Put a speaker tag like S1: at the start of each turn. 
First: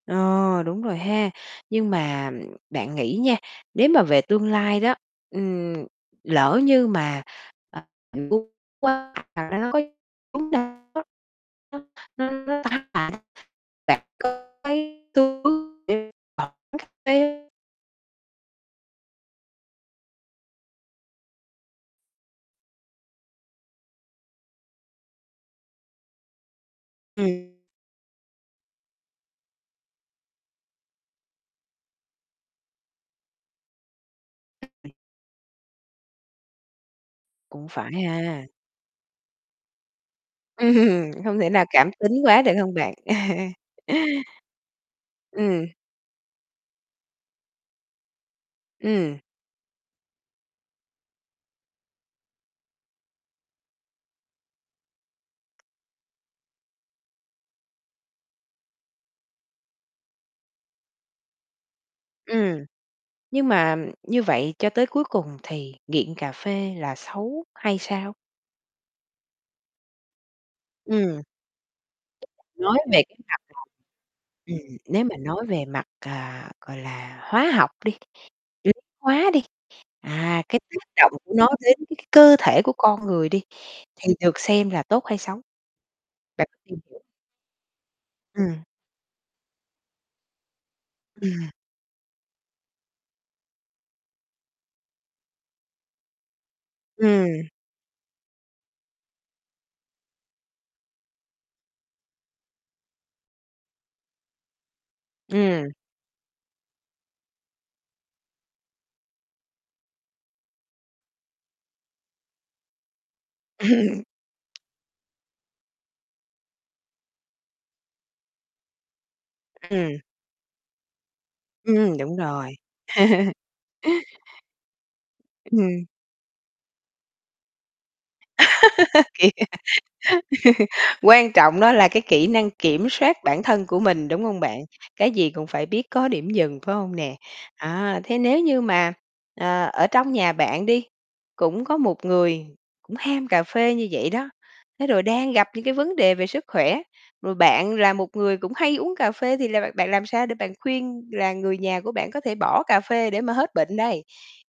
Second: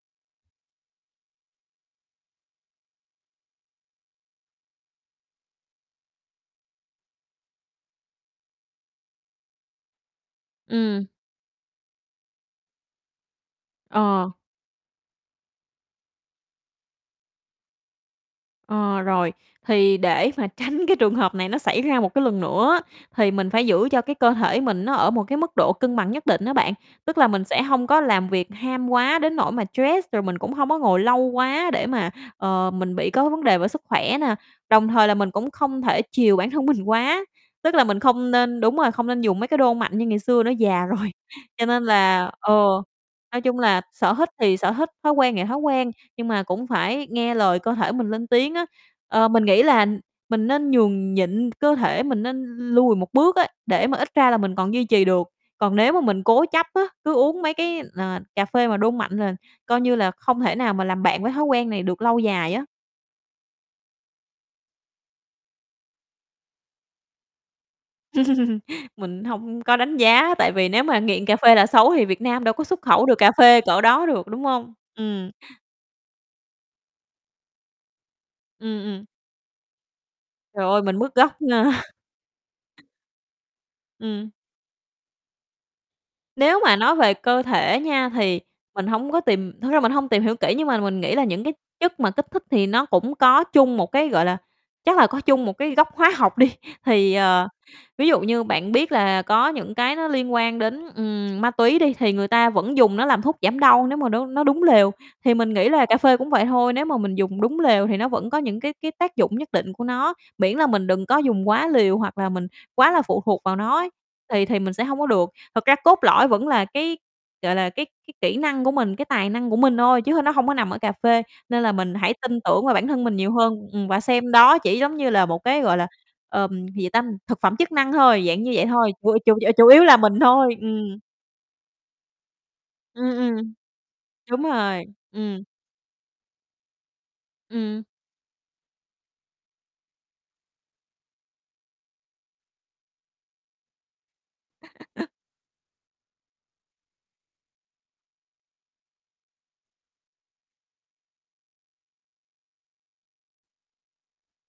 S1: Ờ, đúng rồi ha. Nhưng mà bạn nghĩ nha, nếu mà về tương lai đó, ừm, lỡ như mà, ờ, cúng quá, hoặc là nó có [unintelligible] đó,
S2: Ừm.
S1: nó nó nó tác hại, bạn
S2: Ờ.
S1: có thấy xu hướng về mở quán cà phê?
S2: Ờ, rồi, thì để mà tránh cái trường hợp này nó xảy ra một cái lần nữa á, thì mình phải giữ cho cái cơ thể mình nó ở một cái mức độ cân bằng nhất định á bạn. Tức là mình
S1: Ừm.
S2: sẽ hông có làm việc ham quá đến nỗi mà stress, rồi mình cũng hông có ngồi lâu quá để mà, ờ, mình bị có vấn đề về sức khỏe nè, đồng thời là mình cũng không thể chiều bản thân mình quá,
S1: Cũng
S2: tức là
S1: phải
S2: mình không
S1: ha.
S2: nên đúng rồi, không nên dùng mấy cái đô mạnh như ngày xưa nữa, già rồi.
S1: Ừm, hông thể nào
S2: Cho nên
S1: cảm tính
S2: là
S1: quá, được hông
S2: ừ,
S1: bạn?
S2: nói chung là sở thích thì sở thích, thói quen thì thói
S1: Ừm.
S2: quen, nhưng mà cũng phải nghe lời cơ thể mình lên tiếng á,
S1: Ừm.
S2: ờ, mình nghĩ là mình nên nhường nhịn cơ thể, mình nên lùi một bước á, để mà ít ra là mình còn duy trì được. Còn nếu mà mình cố chấp á, cứ uống mấy cái, ờ, cà phê mà đô mạnh là coi như là không thể nào mà làm bạn với thói quen này được lâu dài á.
S1: Ừm, nhưng mà như vậy cho tới cuối cùng thì nghiện cà phê là xấu hay sao?
S2: Mình hông có đánh giá, tại vì nếu mà
S1: Ừm.
S2: nghiện cà phê là xấu thì Việt Nam đâu có
S1: Nói
S2: xuất
S1: về
S2: khẩu được
S1: cái
S2: cà
S1: mặt là
S2: phê cỡ đó được, đúng hông?
S1: ừm, nếu mà
S2: Ừm.
S1: nói về mặt, à, gọi là, hóa học đi, lý
S2: Ừm, ừm.
S1: hóa đi, à, cái
S2: Trời ơi,
S1: tác
S2: mình
S1: động
S2: mất
S1: của
S2: gốc
S1: nó
S2: nha.
S1: đến cái cơ thể của con người đi, thì
S2: Ừm.
S1: được xem là tốt hay xấu? Bạn có
S2: Nếu mà
S1: tìm
S2: nói
S1: hiểu?
S2: về cơ thể nha thì
S1: Ừm.
S2: mình hổng có tìm thực ra mình hông tìm hiểu kỹ nhưng mà mình nghĩ là những
S1: Ừm.
S2: cái chất mà kích thích thì nó cũng có chung một cái gọi là, chắc là có chung một cái gốc hóa học đi. Thì, ờ,
S1: Ừm.
S2: ví dụ như bạn biết là có những cái nó liên quan đến, ừm, ma túy đi thì người ta vẫn dùng nó làm thuốc giảm đau nếu mà nó nó đúng lều, thì mình nghĩ
S1: Ừm.
S2: là cà phê cũng vậy thôi, nếu mà mình dùng đúng lều thì nó vẫn có những cái cái tác dụng nhất định của nó, miễn là mình đừng có dùng quá liều hoặc là mình quá là phụ thuộc vào nó ấy,
S1: Ừm.
S2: thì thì mình sẽ hông có được. Thực ra cốt lõi vẫn là cái, gọi là, cái cái kỹ năng của mình, cái tài năng của mình
S1: Ừm.
S2: thôi chứ h nó hông có nằm ở cà phê, nên là mình
S1: Ừm,
S2: hãy
S1: đúng
S2: tin
S1: rồi.
S2: tưởng vào bản thân mình nhiều hơn, ừm, và xem đó chỉ giống như là một cái, gọi
S1: Ừm.
S2: là, ờm, gì ta, thực phẩm chức năng thôi, dạng như vậy thôi, ừ,
S1: Kỳ.
S2: chù ờ, chủ yếu là mình thôi, ừm.
S1: Quan trọng đó là cái kỹ năng kiểm
S2: Ừm,
S1: soát bản
S2: ừm.
S1: thân của mình, đúng hông
S2: Đúng
S1: bạn?
S2: rồi,
S1: Cái gì
S2: ừm.
S1: cũng phải biết có điểm dừng, phải hông nè?
S2: Ừm.
S1: À, thế nếu như mà, ờ, ở trong nhà bạn đi, cũng có một người cũng ham cà phê như vậy đó, thế rồi đang gặp những cái vấn đề về sức khỏe, rồi bạn là một người cũng hay uống cà phê thì là bạn bạn làm sao để bạn khuyên là người nhà của bạn có thể bỏ cà phê để mà hết bệnh đây?